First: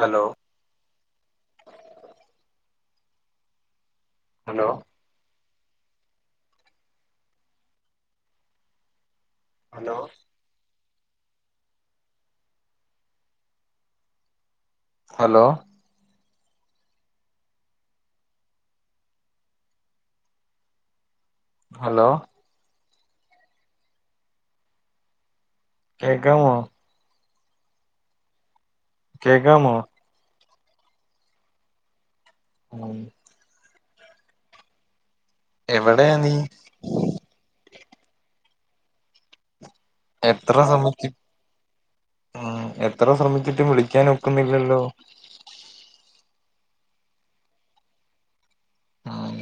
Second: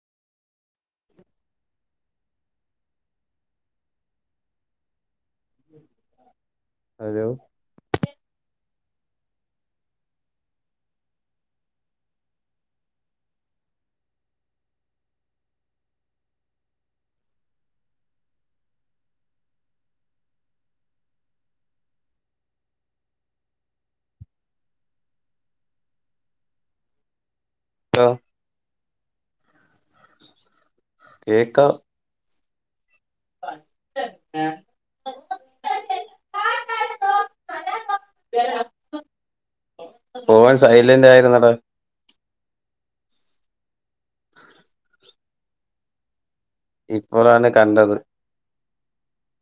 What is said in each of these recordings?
Hello hello hello hello hello hello കേക്കാമോ ലോ കേക്കാമോ കേക്കാം ഉം എവിടെയാ നീ ഫോൺ എത്ര സൈലന്റ് ശ്രമിച്ചു ആയിരുന്നടാ ഉം എത്ര ശ്രമിച്ചിട്ടും വിളിക്കാൻ ഒക്കുന്നില്ലല്ലോ ഇപ്പോളാണ് കണ്ടത് മം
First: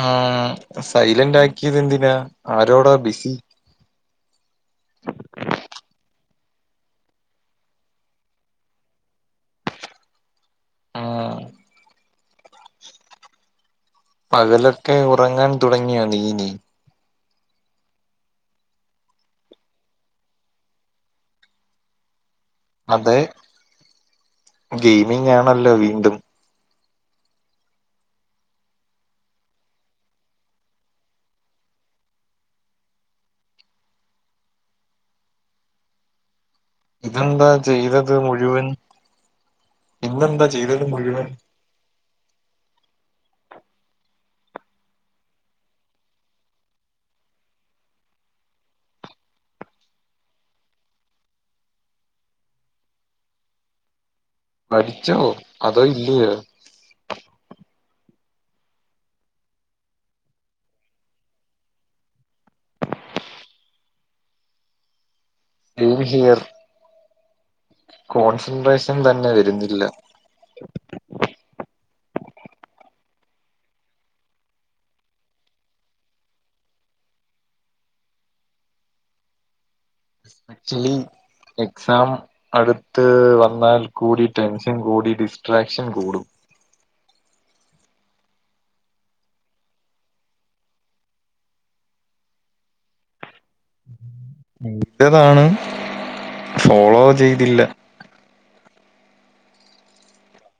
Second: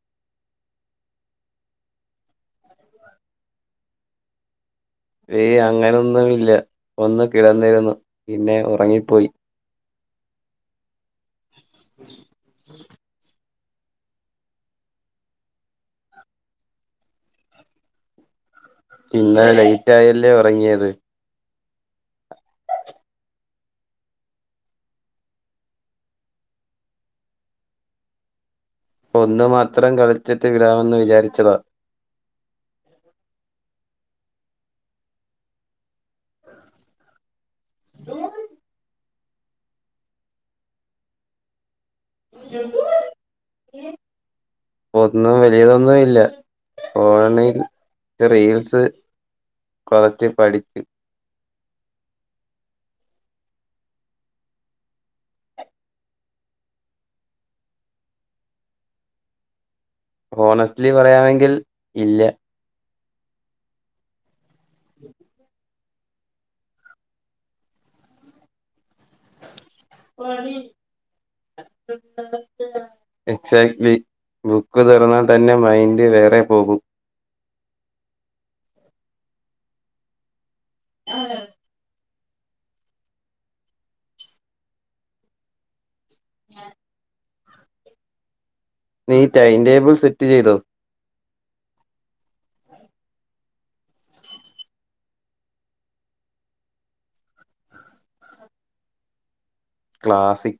മം സൈലന്റ് ആക്കിയത് എന്തിനാ ആരോടാ ബിസി ഏയ്. അങ്ങനൊന്നും ഇല്ല ഒന്ന് കിടന്നിരുന്നു പിന്നെ ഒറങ്ങിപ്പോയി.. ഉം പകലൊക്കെ ഒറങ്ങാൻ തുടങ്ങിയൊ. നീ. നി. ഇന്നലെ ലൈറ്റായല്ലേ. ഒറങ്ങിയത്. അതെ ഗൈമിംഗ് ആണല്ലോ വീണ്ടും. ഒന്ന് മാത്രം കളിച്ചിട്ട് വിടാമെന്ന് വിചാരിച്ചതാ.. ഇതെന്താ ചെയ്തത് മുഴുവൻ ഇന്നെന്താ ചെയ്തത് മുഴുവൻ.. ഒന്നും വല്യതൊന്നും ഇല്ല ഫോണിൽ ത് റീൽസ് കൊറച്ച് പഠിപ്പി പഠിച്ചോ. അതോ ഇല്ലിയൊ.. ഹോണസ്റ്റ്ലി പറയാണങ്കി. ഇല്ല. [inaudible] റ്റു ഹിയർ.. കോൺസെൻട്രേഷൻ തന്നെ വരുന്നില്ല.. പടിം. [unintelligible] എക്സാക്ലി ബുക്ക് തൊറന്നാതന്നെ മൈൻഡ് വേറെ പോകും.. ആക്ച്വലി എക്സാം.. അടുത്ത് വന്നാൽ കൂടി ടെൻഷൻ കൂടി ഡിസ്ട്രാക്ഷൻ കൂടും.. [inaudible] നീ ടൈംടേബിൾ സെറ്റ് ചെയ്തോ. ഇൻട്ടതാണ്. ഫോളോ ചെയ്തില്ല.. ക്ലാസിക്..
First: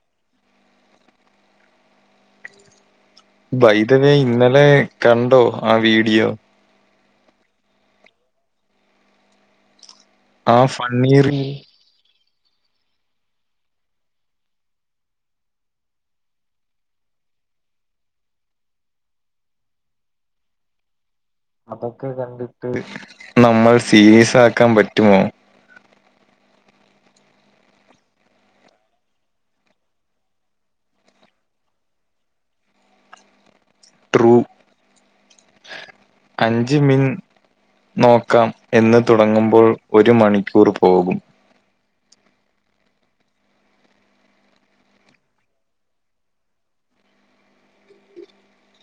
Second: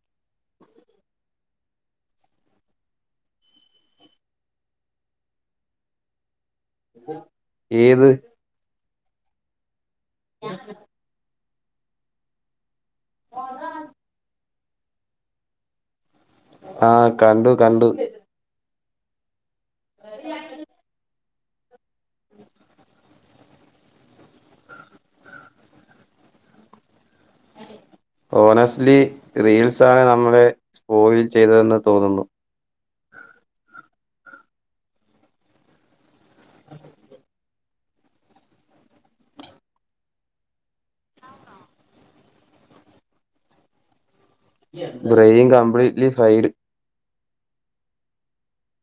ബൈതവേ ഇന്നലെ കണ്ടോ ആഹ് വീഡിയോ.. ഏത്.. ആഹ് ഫണ്ണീ റീൽ മൊഗാ. ആഹ് കണ്ടു കണ്ടു. [inaudible] അതൊക്കെ കണ്ടിട്ട് നമ്മൾ സീരിയസ് ആക്കാൻ പറ്റുമോ.. ഹോണസ്റ്റ്ലി റീൽസാണ് നമ്മളെ സ്പോയിൽ ചെയ്തതെന്ന് തോന്നുന്നു.. ട്രൂ അഞ്ച് മിൻ നോക്കാം എന്ന് തുടങ്ങുമ്പോൾ ഒരു മണിക്കൂർ പോകും.. ബ്രെയിൻ കംപ്ലീറ്റ്ലി ഫൈഡ്..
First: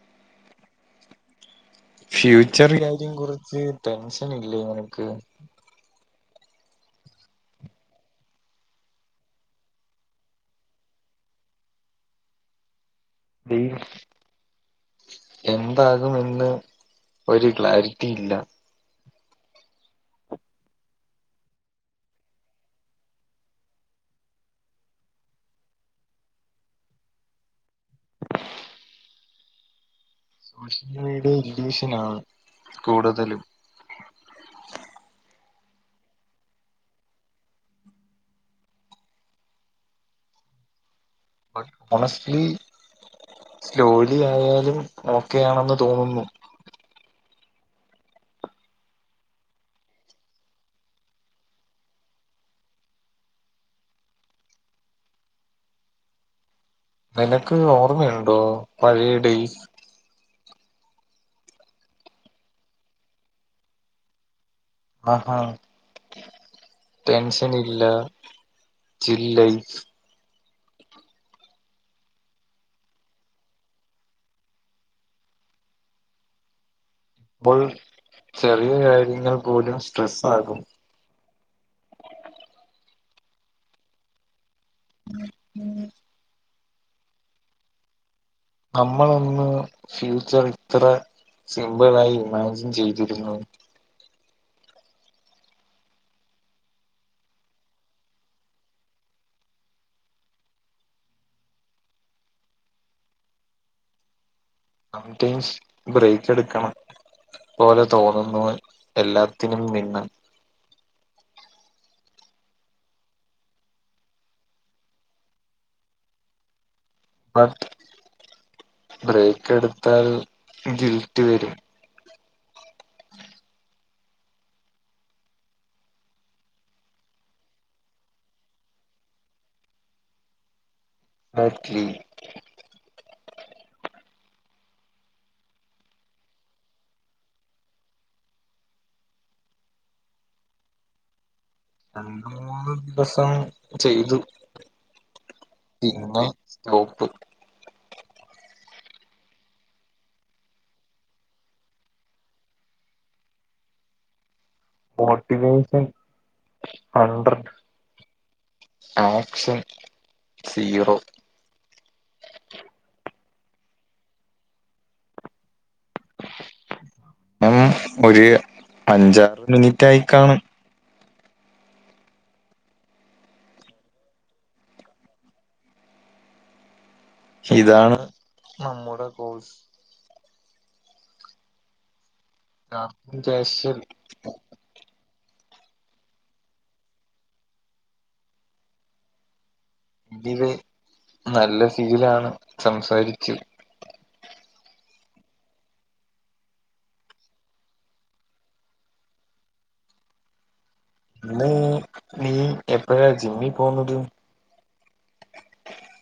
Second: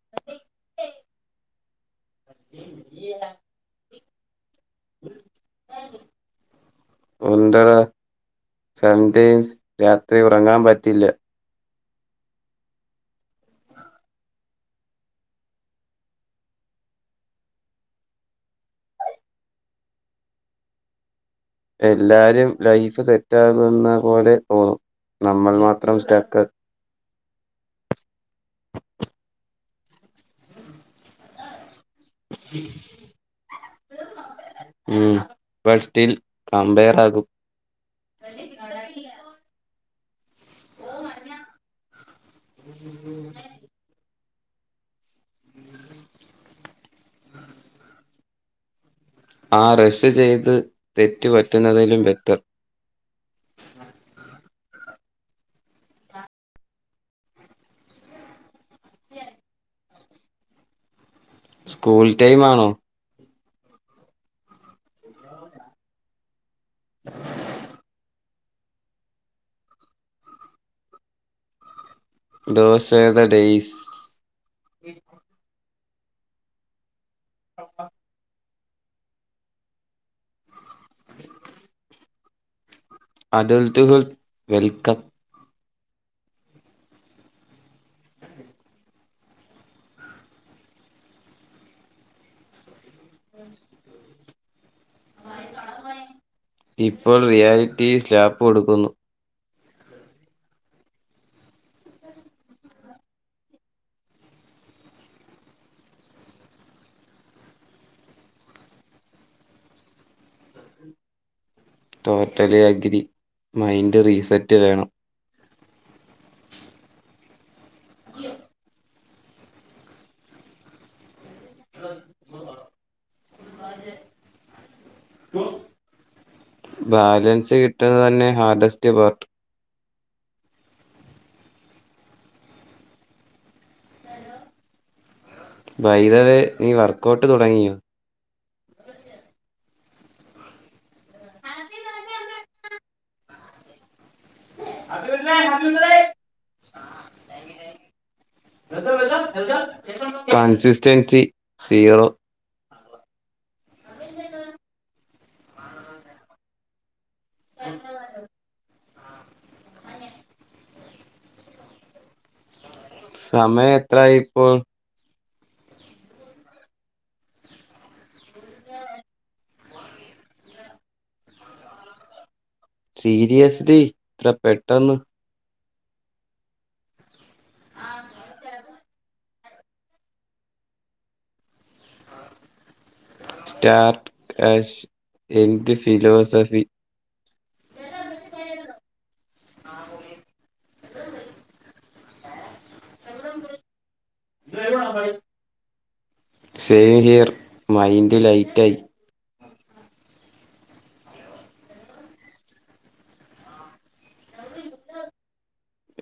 [unintelligible] ഫ്യൂച്ചർ കാര്യം കൊറച്ച് ടെൻഷൻ ഇല്ലേ നിനക്ക്.. ഉണ്ടട സം ടൈംസ് രാത്രി ഉറങ്ങാൻ പറ്റില്ല.. റീൽസ് എന്താകുമെന്ന് ഒരു ക്ലാരിറ്റി ഇല്ല.. എല്ലാരും ലൈഫ് സെറ്റാകുന്ന പോലെ തോന്നും. നമ്മൾ മാത്രം സ്റ്റക്ക്.. സോഷ്യൽമീഡിയ ഇല്ലൂഷനാണ്. കൂടുതലും [inaudible] ഉം. ഇപ്പ സ്റ്റിൽ കമ്പയർ ആകും.. [inaudible] ഹോണസ്റ്റ്ലി സ്ലോലി ആയാലും ഓക്കെയണെന്ന് തോന്നുന്നു. ആഹ് റെഷ് ചെയ്ത് തെറ്റ് പറ്റുന്നതിലും ബെറ്റർ. നിനക്ക് ഓർമ്മയുണ്ടോ പഴയ ഡൈസ്. സ്കൂൾ ടൈംമാണോ. ആഹാ. ടെൻഷൻ ഇല്ല. Chill. Life.. those are the days.. V. Four. പ്പോൾ ചെറിയ കാര്യങ്ങൾ പോലും സ്ട്രെസ്സാകും [inaudible] അഡൾട്ടുകൾ വെൽക്കം നമ്മളന്ന് ഫ്യൂച്ചർ ഇത്ര സിമ്പിളായി ഇമാജിൻ ചെയ്തിരുന്നോ? ഇപ്പോൾ റിയാലിറ്റി സ്ലാപ്പ് കൊടുക്കുന്നു. സംടൈംസ് ബ്രേക്ക് എടുക്കണം പോലെ തോന്നുന്നു എല്ലാത്തിനും മിന്നൽ - ടോട്ടലി അഗ്രി മൈൻഡ് റീസെറ്റ് വേണം ബട്ട് ബ്രേക്ക് എടുത്താൽ ഗിൽറ്റ് വരും [inaudible] [unintelligible] ബാലൻസ് കിട്ടുന്നത് തന്നെ ഹാർഡസ്റ്റ് പാർട്ട് നോക്കി ബൈ ദ വേ നീ വർക്കഔട്ട് തുടങ്ങിയോ? രണ്ട് മൂന്ന് ദിവസം ചെയ്തു പിന്നെ nope consistency zero motivation hundred action zero സമയം എത്രായി ഇപ്പോ? എഹ് ഒരു അഞ്ചാറ് മിനിറ്റായിക്കാണും സീരിയസലി ഇത്ര പെട്ടന്ന് ഇതാണ് നമ്മുടെ കോഴ്സ് ആഹ് സ്റ്റാർട്ട് ഹാഷ് എന്ത് ഫിലോസഫി ഇത് നല്ല ഫീലാണ് സംസാരിക്കും സേവ് ഹിയർ മൈൻഡ് ലൈറ്റായി ഇന്ന് നീ എപ്പഴാ ജിമ്മീ പോകുന്നത്?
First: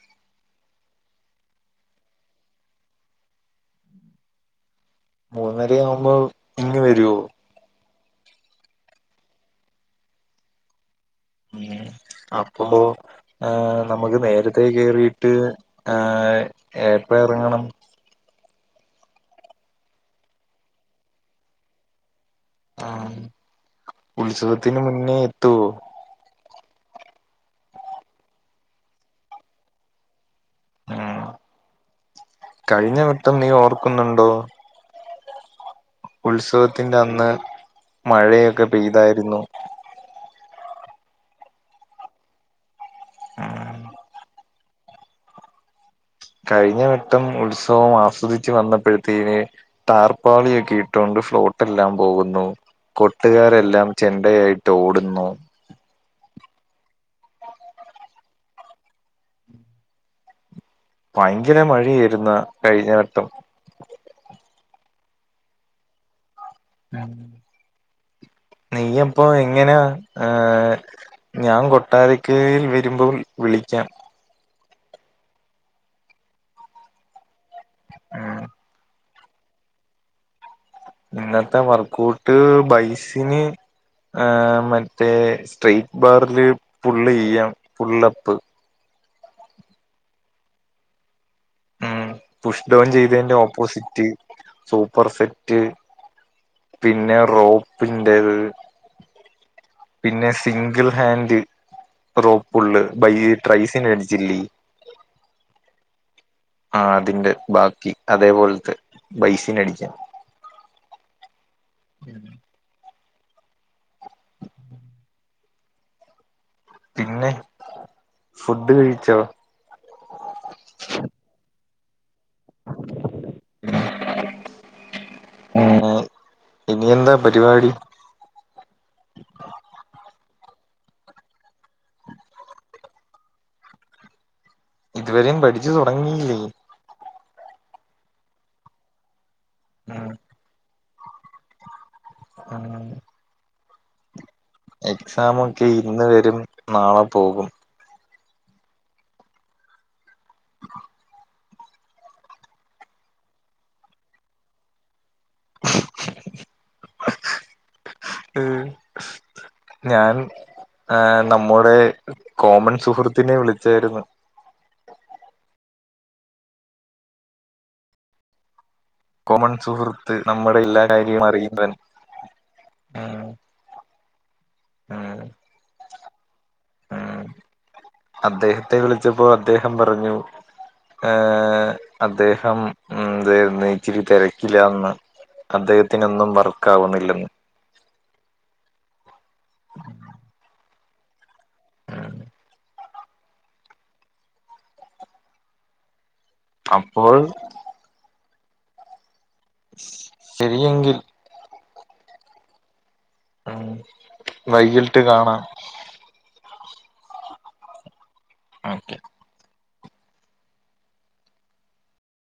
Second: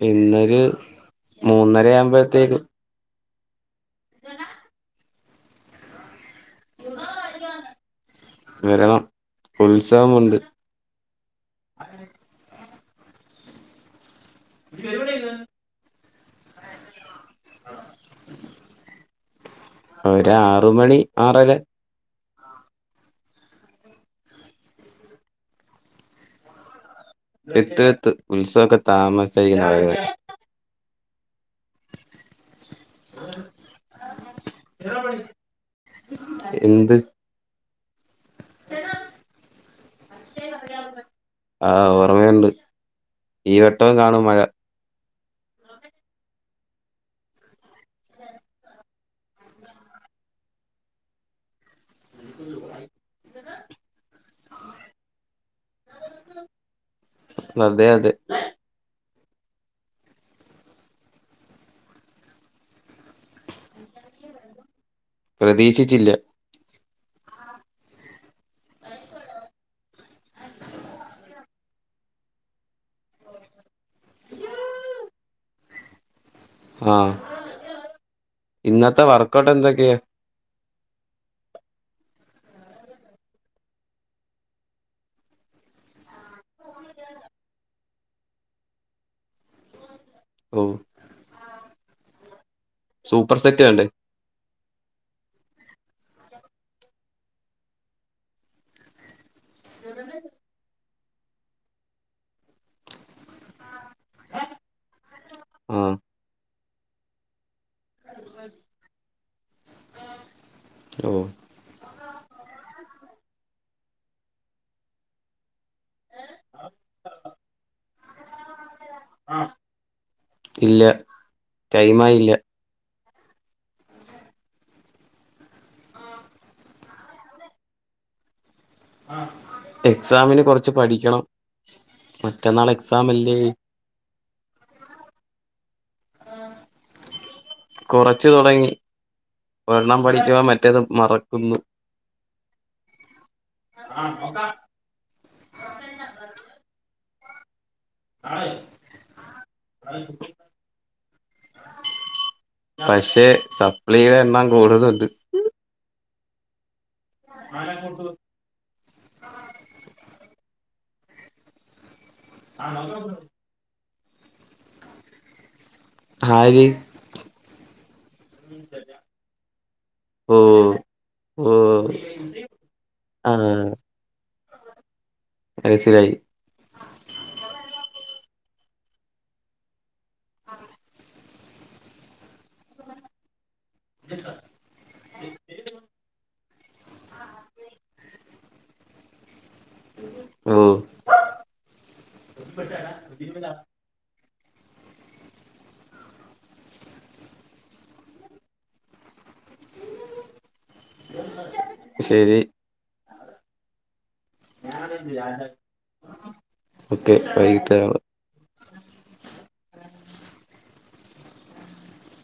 ഇന്നൊരു മൂന്നര ആവുമ്പോഴത്തേക്ക് സനാ മൂന്നരയാവുമ്പോ ഇങ്ങ് വരോ? [unintelligible] വരാം ഉത്സാഹമുണ്ട് ഉം അപ്പോ ഏഹ് നമ്മക്ക് നേരത്തെ കേറിയിട്ട് ഏഹ് എപ്പഴറങ്ങണം? ഒരാറു മണി ആറര ആ ഉത്സവത്തിന് മുന്നേ എത്തോ? എത്തും എത്തും ഉത്സവൊക്കെ താമസ [unintelligible] ഉം കഴിഞ്ഞ വട്ടം നീ ഓർക്കുന്നുണ്ടോ? [unintelligible] എന്ത് ഉത്സവത്തിന്റെ അന്ന് മഴയൊക്കെ പെയ്തായിരുന്നു ആഹ് ഓർമ്മയുണ്ട് ഈ ഉം വട്ടം കാണും മഴ കഴിഞ്ഞവട്ടം ഉത്സവം ആസ്വദിച്ചു വന്നപ്പഴത്തേന് ടാർപാളിയൊക്കെ ഇട്ടോണ്ട് ഫ്ലോട്ടല്ലാം പോകുന്നു കൊട്ടുകാരെല്ലാം ചെണ്ടയായിട്ട് ഓടുന്നു ന്നതെ അതെ ഭയങ്കര മഴയായിര്ന്ന് കഴിഞ്ഞ വട്ടം പ്രതീക്ഷിച്ചില്ല നീയപ്പൊ എങ്ങനാ ഏഹ് ഞാൻ കൊട്ടാരക്കേൽ വരുമ്പോൾ വിളിക്കാം ആഹ് ഉം ഇന്നത്തെ വർക്കഔട്ട് എന്തൊക്കെ? ഇന്നത്തെ വർക്കഔട്ട് ബൈസിന്. ഏഹ് മറ്റേ സ്ട്രെറ്റ് ബാറില് ഫുള്ളെയ്യാം ഫുള്ളപ്പ്. ഓഹ് ഉം പുഷ് ഡോൺ ചെയ്തേന്റെ സൂപ്പർ സെറ്റ് കണ്ടേ ഓപ്പോസിറ്റ്. സൂപ്പർ സെറ്റ് പിന്നെ റോപ്പിന്റത്. Single hand റോപ്പുള്ള് ബൈയ് ട്രറൈസിനടിച്ചില്ലേ? ആഹ് ആഹ് അതിന്റെ ബാക്കി അതേപോൽത്തെ ബൈസിന അടിക്കൻ. ഓഹ് ഉം ആഹ് പിന്നെ ഫുഡ് കഴിച്ചോ? ഇല്ല ടൈം ആയി ഇല്ല. [inaudible] ആഹ് ഇനി എന്താ പരിപാടി? എക്സാമിന് കൊറച്ച് പഠിക്കണം മറ്റന്നാൾ എക്സാം അല്ലേ? ഇതുവരെയും പഠിച്ചു തൊടങ്ങിയില്ലേ? കൊറച്ചു തുടങ്ങി ഒരെണ്ണം ഉം പഠിക്കവാ മറ്റേത് മറക്കുന്നു. ഉം ആഹ് നൊക്ക എക്സാമൊക്കെ ഇന്ന് വരും നാളെ പോകും. [unintelligible] പക്ഷെ സപ്ലീടെ എണ്ണം കൂടുന്നുണ്ട്. [unintelligible] ഏ ഞാൻ ആഹ് നമ്മുടെ. കോമൺ സുഹൃത്തിനെ വിളിച്ചായിരുന്നു. ആര് [unintelligible] കൊമൺ സുഹൃത്ത് ഓ നമ്മുടെ എല്ലാ കാര്യും ഓ അറിയുന്നൻ ഉം ആഹ് ഉം മനസ്സിൽ ആയി ഉം അദ്ദേഹത്തെ വിളിച്ചപ്പോ അദ്ദേഹം പറഞ്ഞു. ആഹ് ആഹ് അദ്ദേഹം എന്തെര്ന്നു ഇച്ചിരി തെരക്കി ലാന്ന് അദ്ദേഹത്തിനൊന്നും വർക്ക് ആവുന്നില്ലെന്ന്. ഓഹ് [unintelligible] അപ്പോൾ ശരിയെങ്കിൽ ശരി ആഹ് ഓക്കെ വൈകിട്ട് കാണാ ഓക്കെ